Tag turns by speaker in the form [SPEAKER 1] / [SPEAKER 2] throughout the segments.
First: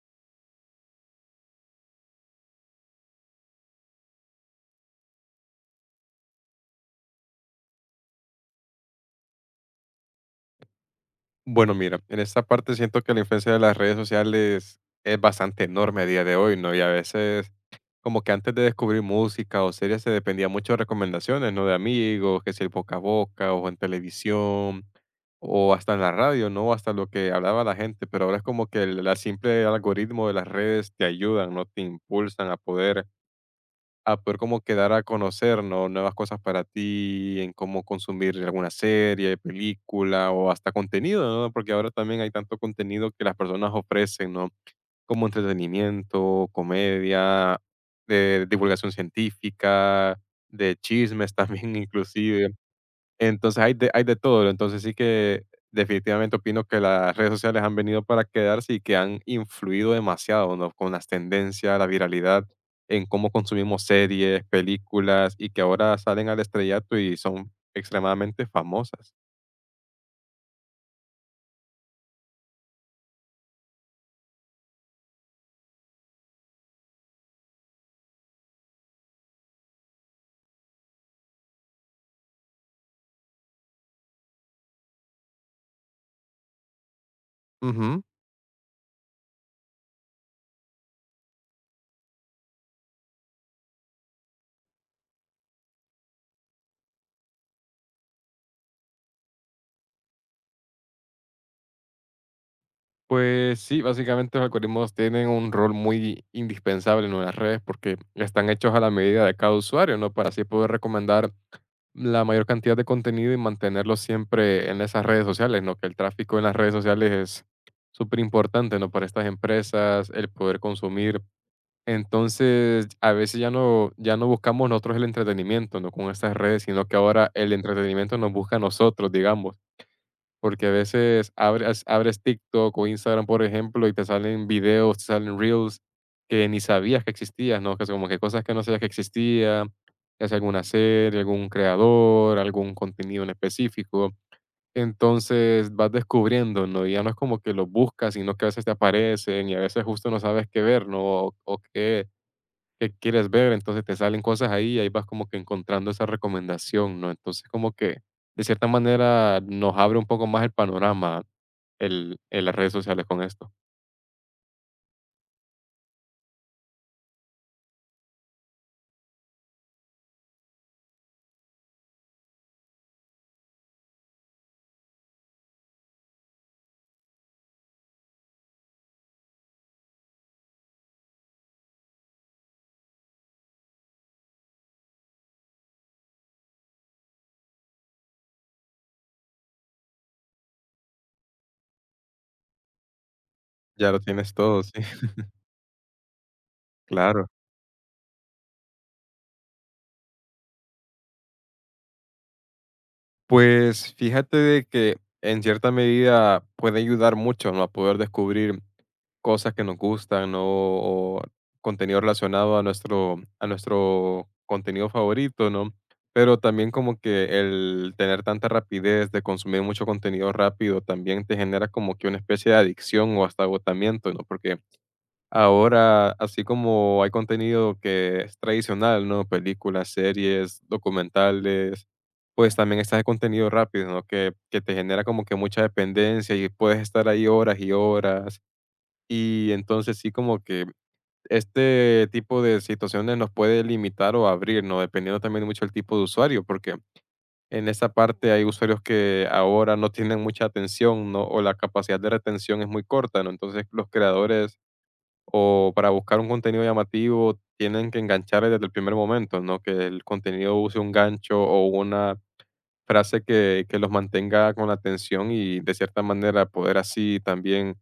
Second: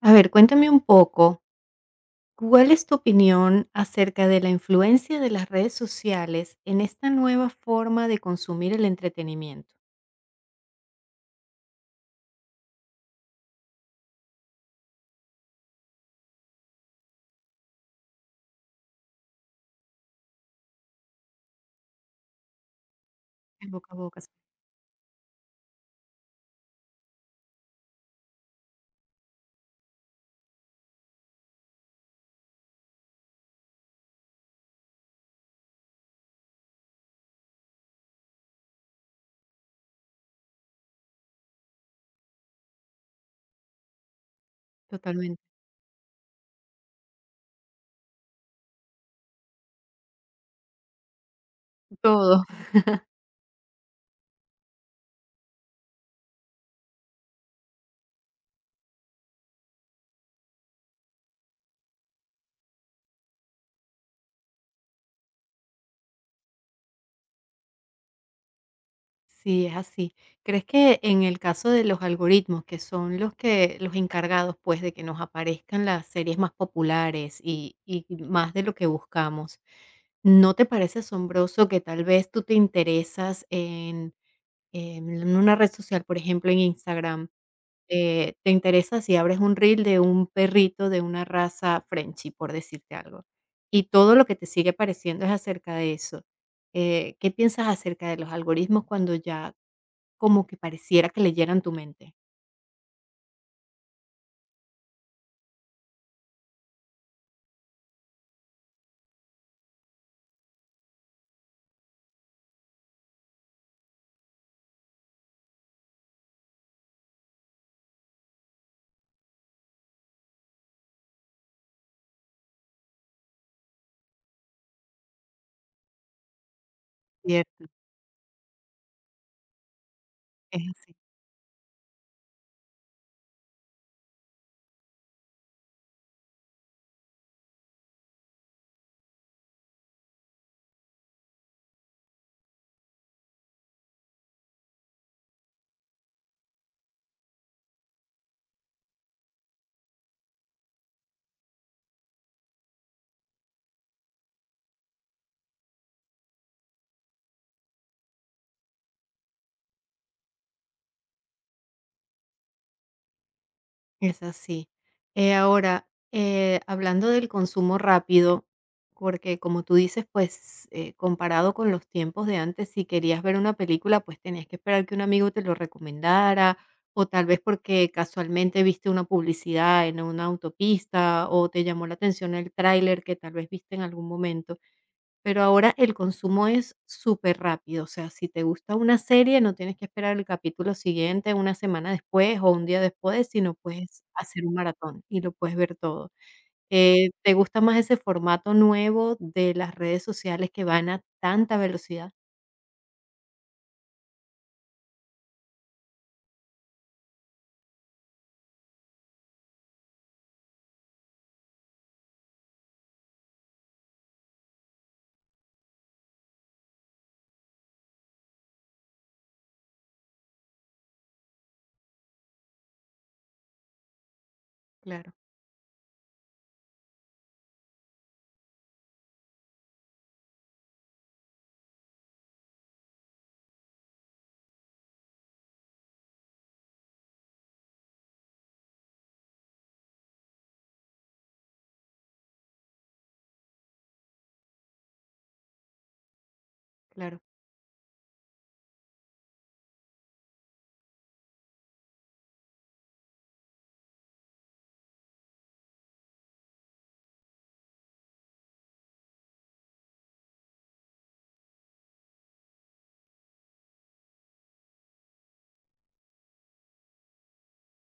[SPEAKER 1] A ver, cuéntame un poco, ¿cuál es tu opinión acerca de la influencia de las redes sociales en esta nueva forma de consumir el entretenimiento?
[SPEAKER 2] Bueno, mira, en esta parte siento que la influencia de las redes sociales es bastante enorme a día de hoy, ¿no? Y a veces, como que antes de descubrir música o series, se dependía mucho de recomendaciones, ¿no? De amigos, que si el boca a boca, o
[SPEAKER 1] El
[SPEAKER 2] en
[SPEAKER 1] boca a boca, sí,
[SPEAKER 2] televisión, o hasta en la radio, ¿no? Hasta lo que hablaba la gente, pero ahora es como que el la simple algoritmo de las redes te ayudan, ¿no? Te impulsan a poder como quedar a conocer, ¿no? Nuevas cosas para ti, en cómo consumir alguna serie, película o hasta contenido, ¿no? Porque ahora también hay tanto contenido que las personas ofrecen, ¿no? Como
[SPEAKER 1] totalmente.
[SPEAKER 2] entretenimiento, comedia, de divulgación científica, de chismes también
[SPEAKER 1] Todo.
[SPEAKER 2] inclusive. Entonces, hay de todo. Entonces, sí que definitivamente opino que las redes sociales han venido para quedarse y que han influido demasiado, ¿no? Con las tendencias, la viralidad, en cómo consumimos series, películas y que ahora salen al estrellato y son extremadamente famosas.
[SPEAKER 1] Sí, es así. ¿Crees que en el caso de los algoritmos, que son los encargados, pues, de que nos aparezcan las series más populares y más de lo que buscamos, ¿no te parece asombroso que tal vez tú te interesas en una red social, por ejemplo, en Instagram?
[SPEAKER 2] Ujú.
[SPEAKER 1] Te interesa si abres un reel de un perrito de una raza Frenchie, por decirte algo, y todo lo que te sigue pareciendo es acerca de eso. ¿Qué piensas acerca de los algoritmos cuando ya como que pareciera que leyeran tu mente?
[SPEAKER 2] Pues sí, básicamente los algoritmos tienen un rol muy indispensable en las redes porque están hechos a la medida de cada usuario, ¿no? Para así poder recomendar la mayor cantidad de contenido y mantenerlo siempre en esas redes sociales, ¿no? Que el tráfico en las redes sociales es súper importante, ¿no? Para estas empresas, el poder consumir. Entonces, a veces ya no buscamos nosotros el entretenimiento, ¿no? Con estas redes, sino que ahora el
[SPEAKER 1] Cierto,
[SPEAKER 2] entretenimiento nos busca a nosotros, digamos.
[SPEAKER 1] es
[SPEAKER 2] Porque a
[SPEAKER 1] así.
[SPEAKER 2] veces abres TikTok o Instagram, por ejemplo, y te salen videos, te salen reels que ni sabías que existían, ¿no? Que son como que cosas que no sabías que existía ya sea alguna serie, algún creador, algún contenido en específico. Entonces vas descubriendo, ¿no? Y ya no es como que lo buscas, sino que a veces te aparecen y a veces justo no sabes qué ver, ¿no? O qué que quieres ver, entonces te salen cosas ahí y ahí vas como que encontrando esa recomendación, ¿no? Entonces como que de cierta manera nos abre un poco más el panorama las redes sociales con esto.
[SPEAKER 1] Es así. Hablando del consumo rápido, porque como tú dices, pues comparado con los tiempos de antes, si querías ver una película, pues tenías que esperar que un amigo te lo recomendara, o tal vez porque casualmente viste una publicidad en una autopista, o te llamó la atención el tráiler que tal vez viste en algún momento. Pero ahora el consumo es súper rápido, o sea, si te gusta una serie, no tienes que esperar el capítulo siguiente, una semana después o un día después, sino
[SPEAKER 2] Ya lo
[SPEAKER 1] puedes
[SPEAKER 2] tienes
[SPEAKER 1] hacer un
[SPEAKER 2] todo, sí,
[SPEAKER 1] maratón y lo puedes ver todo.
[SPEAKER 2] claro.
[SPEAKER 1] ¿Te gusta más ese formato nuevo de las redes sociales que van a tanta velocidad?
[SPEAKER 2] Pues fíjate de que en cierta medida puede ayudar mucho, ¿no? A poder descubrir cosas que nos gustan, ¿no? O contenido relacionado a nuestro contenido favorito, ¿no? Pero también como que el tener tanta rapidez de consumir mucho contenido rápido también te genera como que una especie de adicción o hasta agotamiento, ¿no? Porque
[SPEAKER 1] Claro,
[SPEAKER 2] Ahora, así como hay contenido que es tradicional, ¿no? Películas, series, documentales, pues también está el contenido rápido, ¿no? Que te genera como que mucha dependencia y puedes estar ahí horas y horas. Y entonces sí como que este tipo de situaciones nos puede limitar o abrir, ¿no? Dependiendo también mucho del tipo de usuario, porque
[SPEAKER 1] claro.
[SPEAKER 2] en esa parte hay usuarios que ahora no tienen mucha atención, ¿no? O la capacidad de retención es muy corta, ¿no? Entonces los creadores o para buscar un contenido llamativo tienen que enganchar desde el primer momento, ¿no? Que el contenido use un gancho o una frase que los mantenga con la atención y de cierta manera poder así también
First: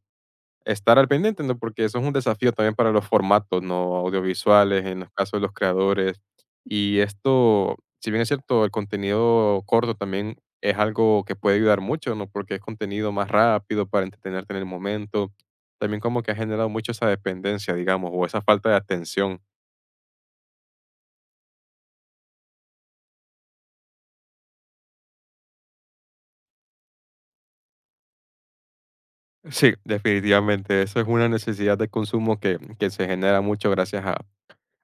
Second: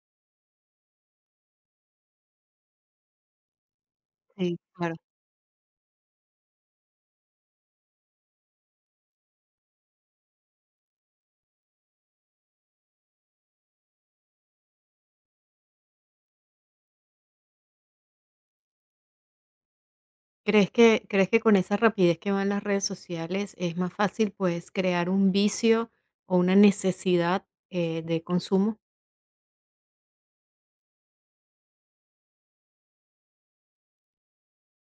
[SPEAKER 2] estar al pendiente, ¿no? Porque eso es un desafío también para los formatos, ¿no?
[SPEAKER 1] Sí,
[SPEAKER 2] Audiovisuales,
[SPEAKER 1] claro.
[SPEAKER 2] en los casos de los creadores. Y esto, si bien es cierto, el contenido corto también es algo que puede ayudar mucho, ¿no? Porque es contenido más rápido para entretenerte en el momento. También como que ha generado mucho esa dependencia, digamos, o esa falta de atención.
[SPEAKER 1] ¿Crees que con esa rapidez que van las redes sociales es más fácil, pues, crear un vicio o una necesidad, de consumo?
[SPEAKER 2] Sí, definitivamente. Eso es una necesidad de consumo que se genera mucho gracias a,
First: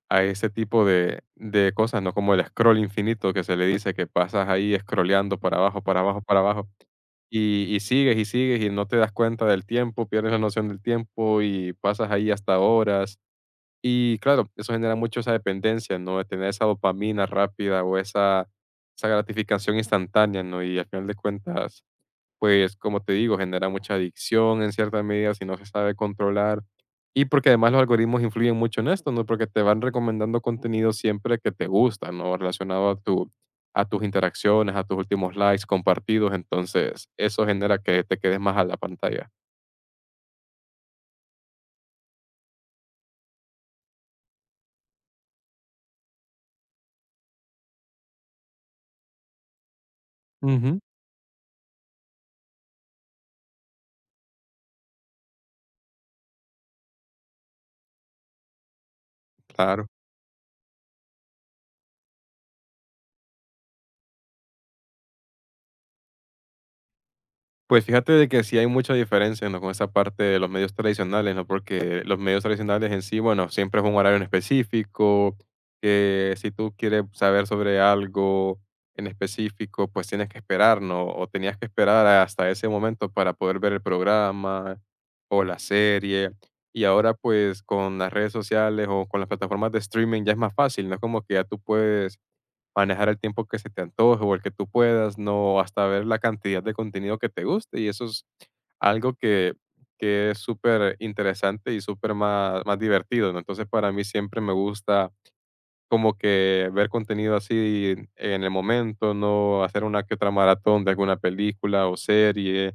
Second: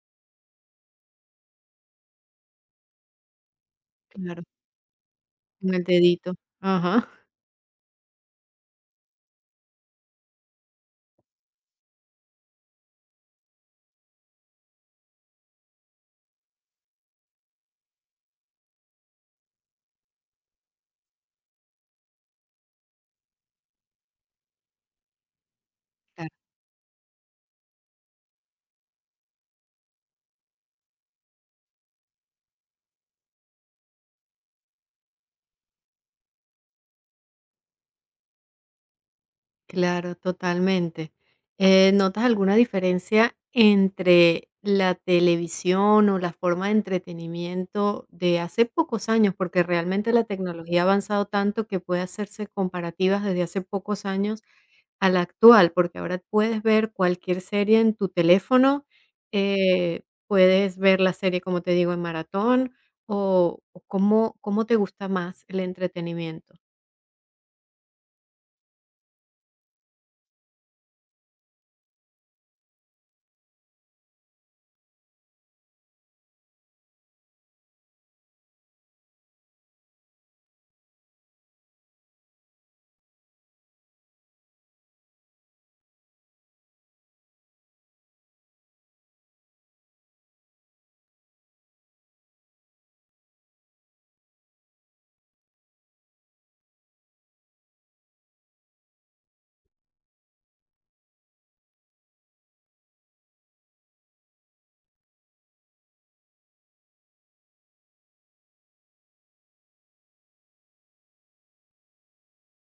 [SPEAKER 2] a ese tipo de cosas, ¿no? Como el scroll infinito que se le dice, que
[SPEAKER 1] Claro.
[SPEAKER 2] pasas ahí scrolleando para
[SPEAKER 1] Con
[SPEAKER 2] abajo,
[SPEAKER 1] el
[SPEAKER 2] para abajo,
[SPEAKER 1] dedito.
[SPEAKER 2] para abajo,
[SPEAKER 1] Ajá.
[SPEAKER 2] y sigues y sigues y no te das cuenta del tiempo, pierdes la noción del tiempo y pasas ahí hasta horas. Y claro, eso genera mucho esa dependencia, ¿no? De tener esa dopamina rápida o esa gratificación instantánea, ¿no? Y al final de cuentas, pues, como te digo, genera mucha adicción en cierta medida si no se sabe
[SPEAKER 1] Cla
[SPEAKER 2] controlar. Y porque además los algoritmos influyen mucho en esto, ¿no? Porque te van recomendando contenido siempre que te gusta, ¿no? Relacionado a tus interacciones, a tus últimos likes compartidos. Entonces, eso genera que te quedes más a la pantalla.
[SPEAKER 1] claro, totalmente. ¿Notas alguna diferencia entre la televisión o la forma de entretenimiento de hace pocos años? Porque realmente la
[SPEAKER 2] Ujú.
[SPEAKER 1] tecnología ha avanzado tanto que puede hacerse comparativas desde hace pocos años a la actual, porque ahora puedes ver cualquier serie en tu teléfono,
[SPEAKER 2] Claro.
[SPEAKER 1] puedes ver la serie, como te digo, en maratón o, ¿cómo te gusta más el entretenimiento?
[SPEAKER 2] Pues fíjate de que sí hay mucha diferencia, ¿no? Con esa parte de los medios tradicionales, ¿no? Porque los medios tradicionales en sí, bueno, siempre es un horario en específico, que si tú quieres saber sobre algo en específico, pues tienes que esperar, ¿no? O tenías que esperar hasta ese momento para poder ver el programa o la serie. Y ahora, pues, con las redes sociales o con las plataformas de streaming ya es más fácil, ¿no? Como que ya tú puedes manejar el tiempo que se te antoje o el que tú puedas, no, hasta ver la cantidad de contenido que te guste. Y eso es algo que es súper interesante y súper más divertido, ¿no? Entonces, para mí siempre me gusta como que ver contenido así en el momento, no hacer una que otra maratón de alguna película o serie,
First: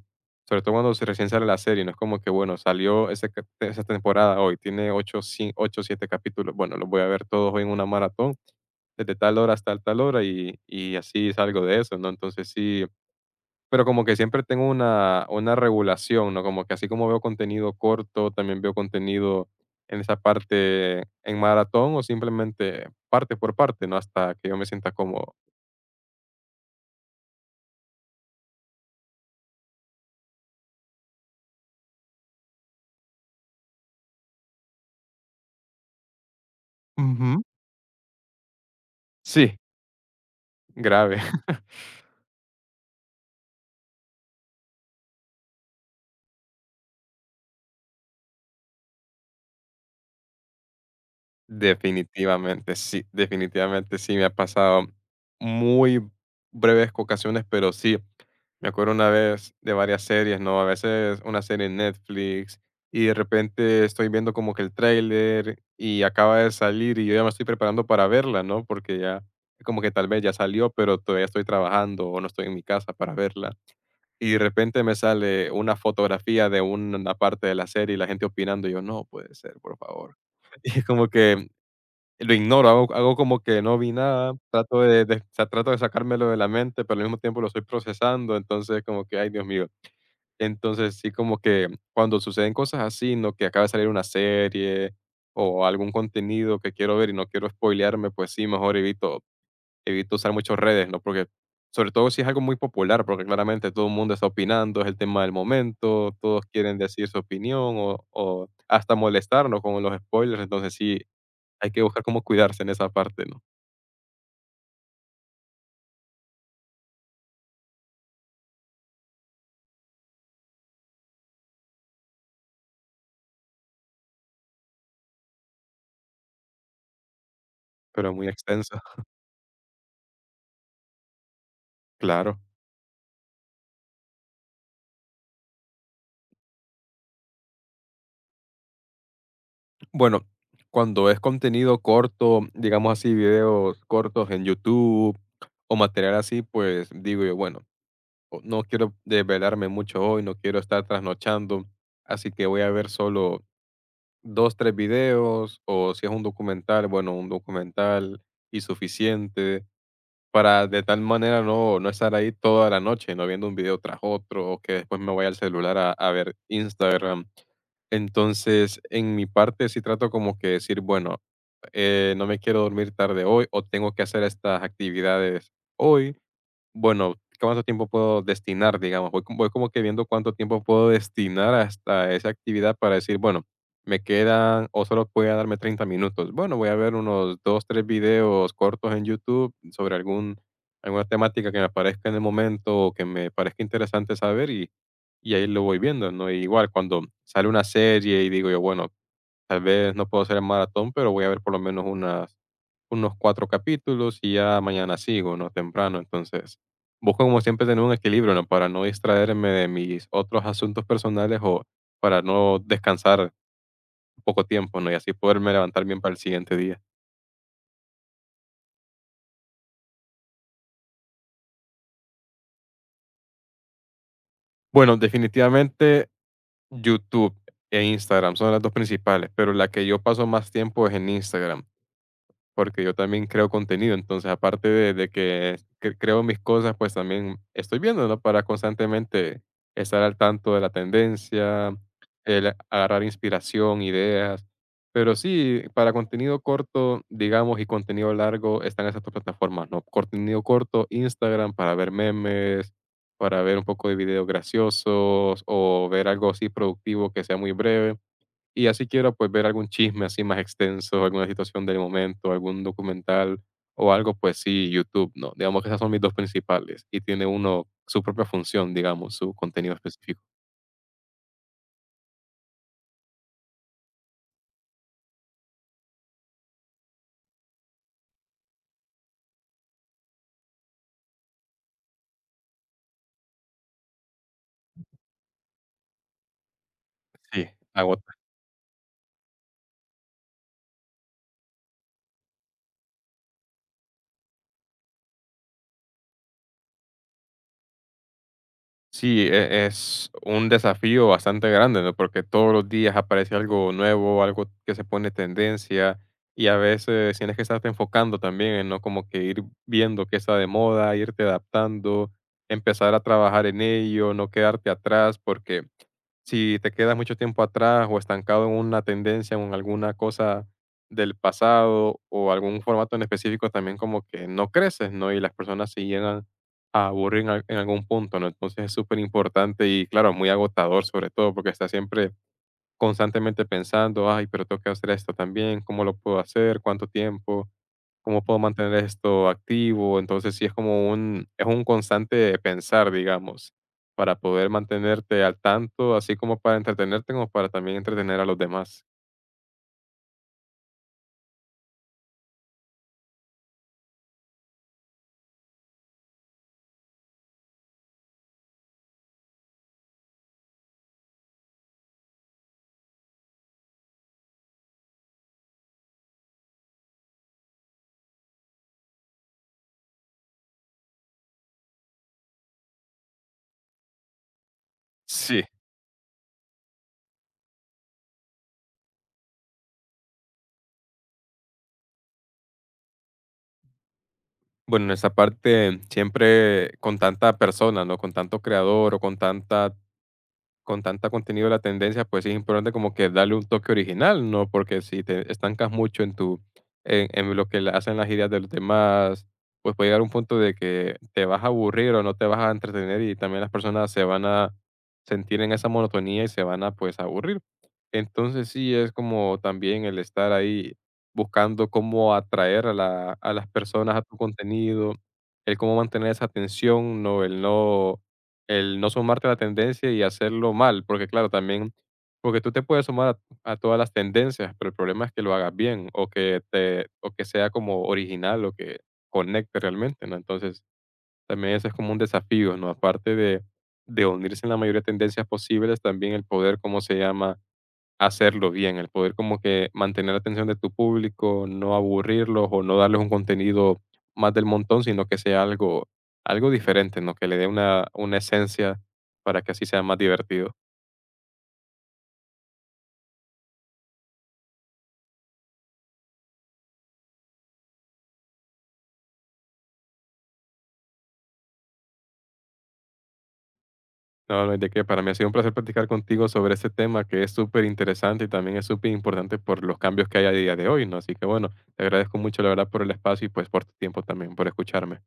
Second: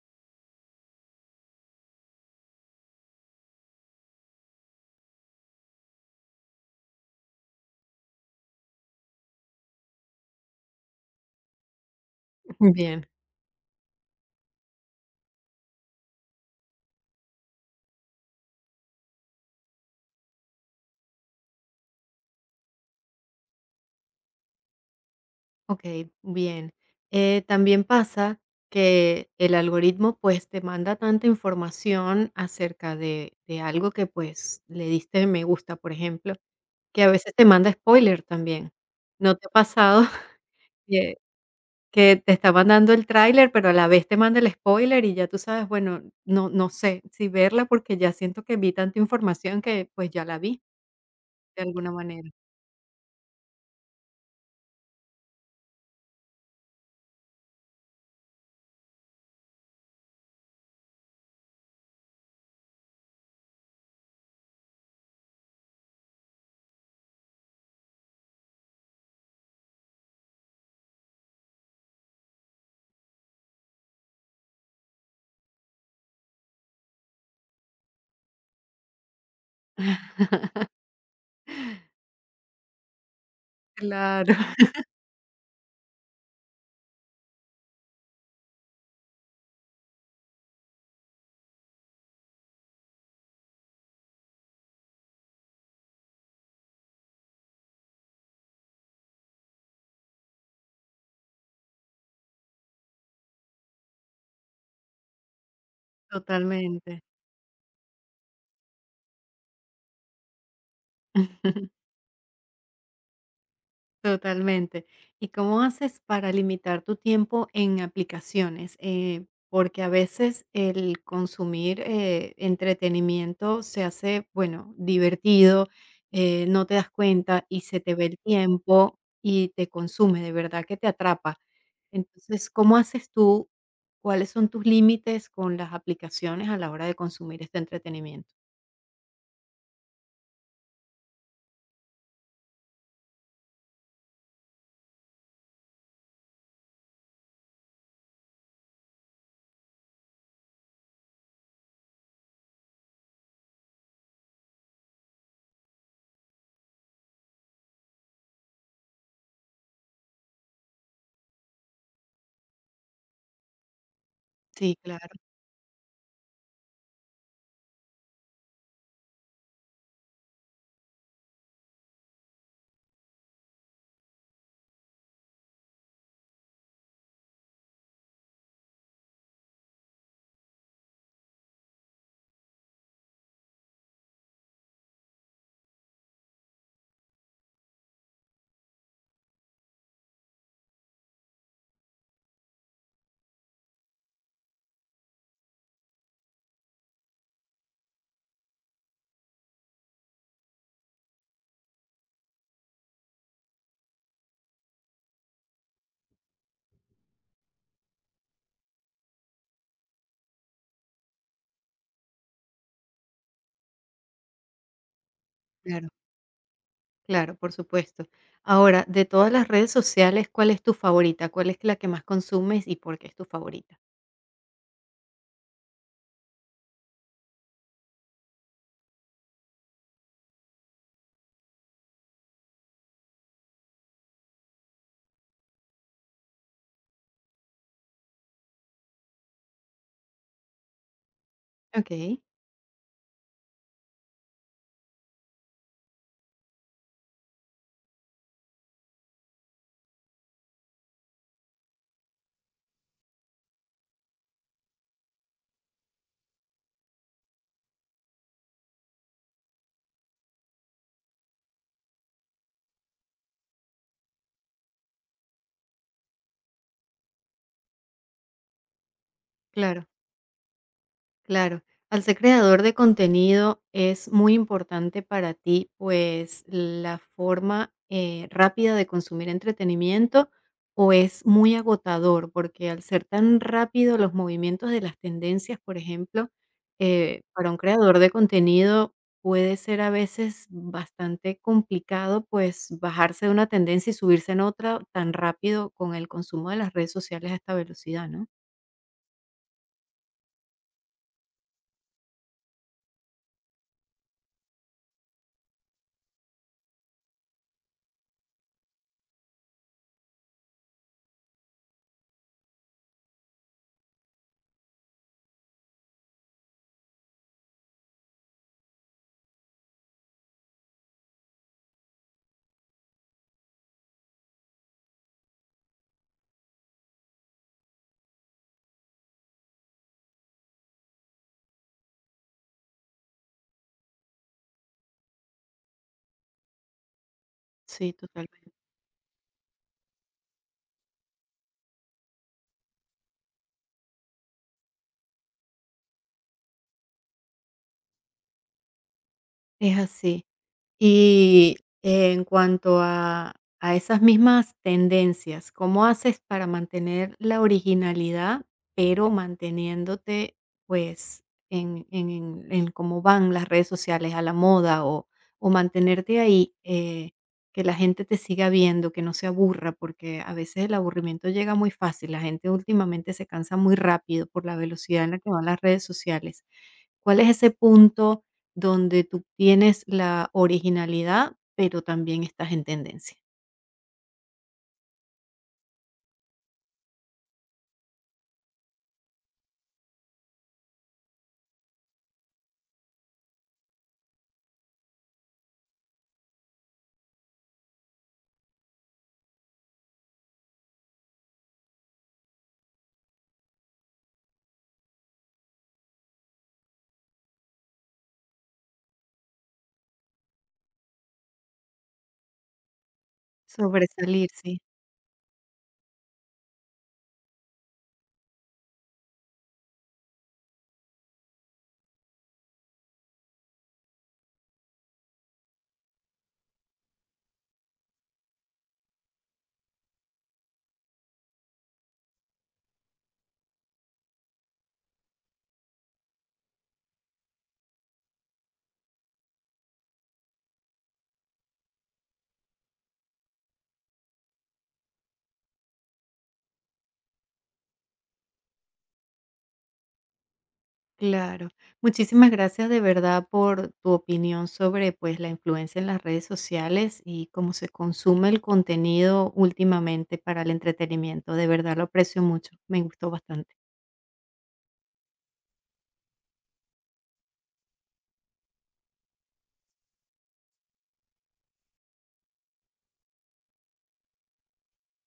[SPEAKER 2] sobre todo cuando se recién sale la serie, no es como que, bueno, salió esa temporada hoy, tiene 8 o 7 capítulos, bueno, los voy a ver todos hoy en una maratón, desde tal hora hasta tal hora y así salgo de eso, ¿no? Entonces sí,
[SPEAKER 1] Bien.
[SPEAKER 2] pero como que siempre tengo una regulación, ¿no? Como que así como veo contenido corto, también veo contenido en esa parte en maratón o simplemente parte por parte, ¿no? Hasta que yo me sienta como
[SPEAKER 1] Okey, bien. También pasa que el algoritmo, pues, te manda tanta información acerca de algo que, pues, le diste me gusta, por ejemplo, que a veces
[SPEAKER 2] Ujú.
[SPEAKER 1] te manda spoiler también. ¿No te ha
[SPEAKER 2] Sí,
[SPEAKER 1] pasado que
[SPEAKER 2] grave.
[SPEAKER 1] que te está mandando el tráiler, pero a la vez te manda el spoiler y ya tú sabes, bueno, no sé si verla porque ya siento que vi tanta información que, pues, ya la vi de alguna manera?
[SPEAKER 2] Definitivamente sí, definitivamente sí, me ha pasado muy breves ocasiones, pero sí, me acuerdo una vez de varias series, ¿no? A veces una serie en Netflix y de repente estoy viendo como que el tráiler y acaba de salir y yo ya me estoy preparando para verla, ¿no? Porque ya como que tal vez ya salió, pero todavía estoy trabajando o no estoy en mi casa para verla. Y de repente me sale una fotografía de una parte de la serie y la gente opinando, y yo, no puede ser, por favor. Y es como que lo ignoro, hago como que no vi nada,
[SPEAKER 1] Claro,
[SPEAKER 2] trato de, o sea, trato de sacármelo de la mente, pero al mismo tiempo lo estoy procesando, entonces como que, ay, Dios mío. Entonces, sí, como que cuando suceden cosas así, ¿no? Que acaba de salir una serie o algún contenido que quiero ver y no quiero spoilearme, pues sí, mejor evito usar muchas redes, ¿no? Porque, sobre todo si es algo muy popular, porque claramente todo el mundo está opinando, es el tema del momento, todos quieren
[SPEAKER 1] totalmente.
[SPEAKER 2] decir su opinión o hasta molestarnos con los spoilers, entonces sí hay que buscar cómo cuidarse en esa parte, ¿no?
[SPEAKER 1] Totalmente. ¿Y cómo haces para limitar tu tiempo en aplicaciones? Porque a veces el consumir entretenimiento se hace, bueno, divertido, no te das cuenta y se te ve
[SPEAKER 2] Pero
[SPEAKER 1] el
[SPEAKER 2] muy extensa.
[SPEAKER 1] tiempo y te consume, de verdad que te atrapa.
[SPEAKER 2] Claro.
[SPEAKER 1] Entonces, ¿cómo haces tú ¿Cuáles son tus límites con las aplicaciones a la hora de consumir este entretenimiento?
[SPEAKER 2] Bueno, cuando es contenido corto, digamos así, videos cortos en YouTube o material así, pues digo yo, bueno, no quiero desvelarme mucho hoy, no quiero estar trasnochando, así que voy a ver solo dos, tres videos o si es un documental, bueno, un documental y suficiente para, de tal manera, no, no estar ahí toda la noche, no viendo un video tras otro o que
[SPEAKER 1] Sí,
[SPEAKER 2] después
[SPEAKER 1] claro,
[SPEAKER 2] me vaya al celular a ver Instagram. Entonces, en mi parte sí trato como que decir, bueno, no me quiero dormir tarde hoy o tengo que hacer estas actividades hoy. Bueno, ¿cuánto tiempo puedo destinar, digamos? Voy como que viendo cuánto tiempo puedo destinar hasta esa actividad para decir, bueno, me quedan o solo voy a darme 30 minutos. Bueno, voy a ver unos dos, tres videos cortos en YouTube sobre alguna temática que me aparezca en el momento o que me parezca interesante saber y ahí lo voy viendo, ¿no? Y igual cuando sale una serie y digo yo, bueno, tal vez no puedo hacer el maratón, pero voy a ver por lo menos unos cuatro capítulos y ya mañana sigo, ¿no? Temprano. Entonces, busco como siempre tener un equilibrio, ¿no? Para no distraerme de mis otros asuntos personales o para no descansar poco tiempo, ¿no? Y así poderme levantar
[SPEAKER 1] claro,
[SPEAKER 2] bien para el siguiente día.
[SPEAKER 1] claro, por supuesto. Ahora, de todas las redes sociales, ¿cuál es tu favorita? ¿Cuál es la que más consumes y por qué es tu favorita?
[SPEAKER 2] Bueno, definitivamente YouTube e Instagram son las dos principales, pero la que yo paso más tiempo es en Instagram porque yo también creo contenido, entonces aparte de que creo mis cosas, pues también estoy viendo, ¿no? Para constantemente estar al tanto de la tendencia,
[SPEAKER 1] Ok,
[SPEAKER 2] el agarrar inspiración, ideas, pero sí, para contenido corto, digamos, y contenido largo están esas dos plataformas, ¿no? Contenido corto, Instagram para ver memes, para ver un poco de videos graciosos o ver algo así productivo que sea muy breve y así quiero, pues, ver algún chisme así más extenso, alguna situación del momento, algún documental o algo, pues sí, YouTube, ¿no? Digamos que esas son mis 2 principales, y tiene uno su propia función, digamos, su contenido
[SPEAKER 1] claro.
[SPEAKER 2] específico.
[SPEAKER 1] Claro. Al ser creador de contenido es muy importante para ti, pues, la forma, rápida de consumir entretenimiento, ¿o es muy agotador? Porque al ser tan rápido los movimientos de las tendencias, por ejemplo,
[SPEAKER 2] Sí,
[SPEAKER 1] para un creador de
[SPEAKER 2] agota.
[SPEAKER 1] contenido puede ser a veces bastante complicado, pues, bajarse de una tendencia y subirse en otra tan rápido con el consumo de las redes sociales a esta velocidad, ¿no?
[SPEAKER 2] Sí, es un desafío bastante grande, ¿no? Porque todos los días aparece algo nuevo, algo que se pone tendencia, y a veces tienes que estarte enfocando también, ¿no? Como que ir viendo qué está de moda, irte adaptando, empezar a trabajar en ello, no quedarte atrás, porque si te quedas mucho tiempo atrás o estancado en una tendencia o en alguna cosa del pasado o algún formato en específico, también como que no creces, ¿no? Y las personas se llegan a aburrir en algún punto, ¿no? Entonces es súper importante y claro, muy agotador, sobre todo porque estás siempre constantemente pensando, ay, pero tengo que hacer esto también, ¿cómo lo puedo hacer? ¿Cuánto tiempo?
[SPEAKER 1] Sí,
[SPEAKER 2] ¿Cómo puedo
[SPEAKER 1] totalmente.
[SPEAKER 2] mantener esto activo? Entonces, sí es como es un constante pensar, digamos, para poder mantenerte al tanto, así como para entretenerte, como para también entretener a los demás.
[SPEAKER 1] Es así. Y en cuanto a esas mismas tendencias, ¿cómo haces para mantener la originalidad, pero manteniéndote pues en, en cómo van las redes sociales a la moda o mantenerte ahí, que la gente te siga viendo, que no se aburra, porque a veces el aburrimiento llega muy fácil, la gente últimamente se cansa muy rápido por la velocidad en la que
[SPEAKER 2] Sí,
[SPEAKER 1] van las redes sociales. ¿Cuál es ese punto? Donde tú tienes la originalidad, pero también estás en tendencia.
[SPEAKER 2] bueno, en esa parte, siempre con tanta persona, ¿no? Con tanto creador o con tanta contenido de la tendencia, pues sí es importante como que darle un toque original, ¿no? Porque si te estancas mucho en lo que hacen las ideas de los demás, pues puede llegar un punto de que te vas a aburrir o no te vas a entretener y también las personas se van a sentir en esa monotonía y se van a, pues, aburrir. Entonces sí es como también el estar ahí buscando cómo atraer a las personas a tu
[SPEAKER 1] Sobresalir, sí,
[SPEAKER 2] contenido, el cómo mantener esa atención, ¿no? El no sumarte a la tendencia y hacerlo mal, porque claro, también porque tú te puedes sumar a todas las tendencias, pero el problema es que lo hagas bien o que sea como original o que conecte realmente, ¿no? Entonces, también eso es como un desafío, ¿no? Aparte de unirse en la mayoría de tendencias posibles, también el poder, ¿cómo se llama? Hacerlo bien, el poder como que mantener la atención de tu público, no aburrirlos o no darles un contenido más del montón, sino que sea algo diferente, ¿no? Que le dé una esencia para que así sea más divertido.
[SPEAKER 1] claro. Muchísimas gracias de verdad por tu opinión sobre, pues, la influencia en las redes sociales y cómo se consume el contenido últimamente para el entretenimiento. De verdad lo aprecio mucho. Me gustó bastante.
[SPEAKER 2] No, no hay de qué, para mí ha sido un placer platicar contigo sobre este tema que es súper interesante y también es súper importante por los cambios que hay a día de hoy, ¿no? Así que bueno, te agradezco mucho, la verdad, por el espacio y pues por tu tiempo también, por escucharme.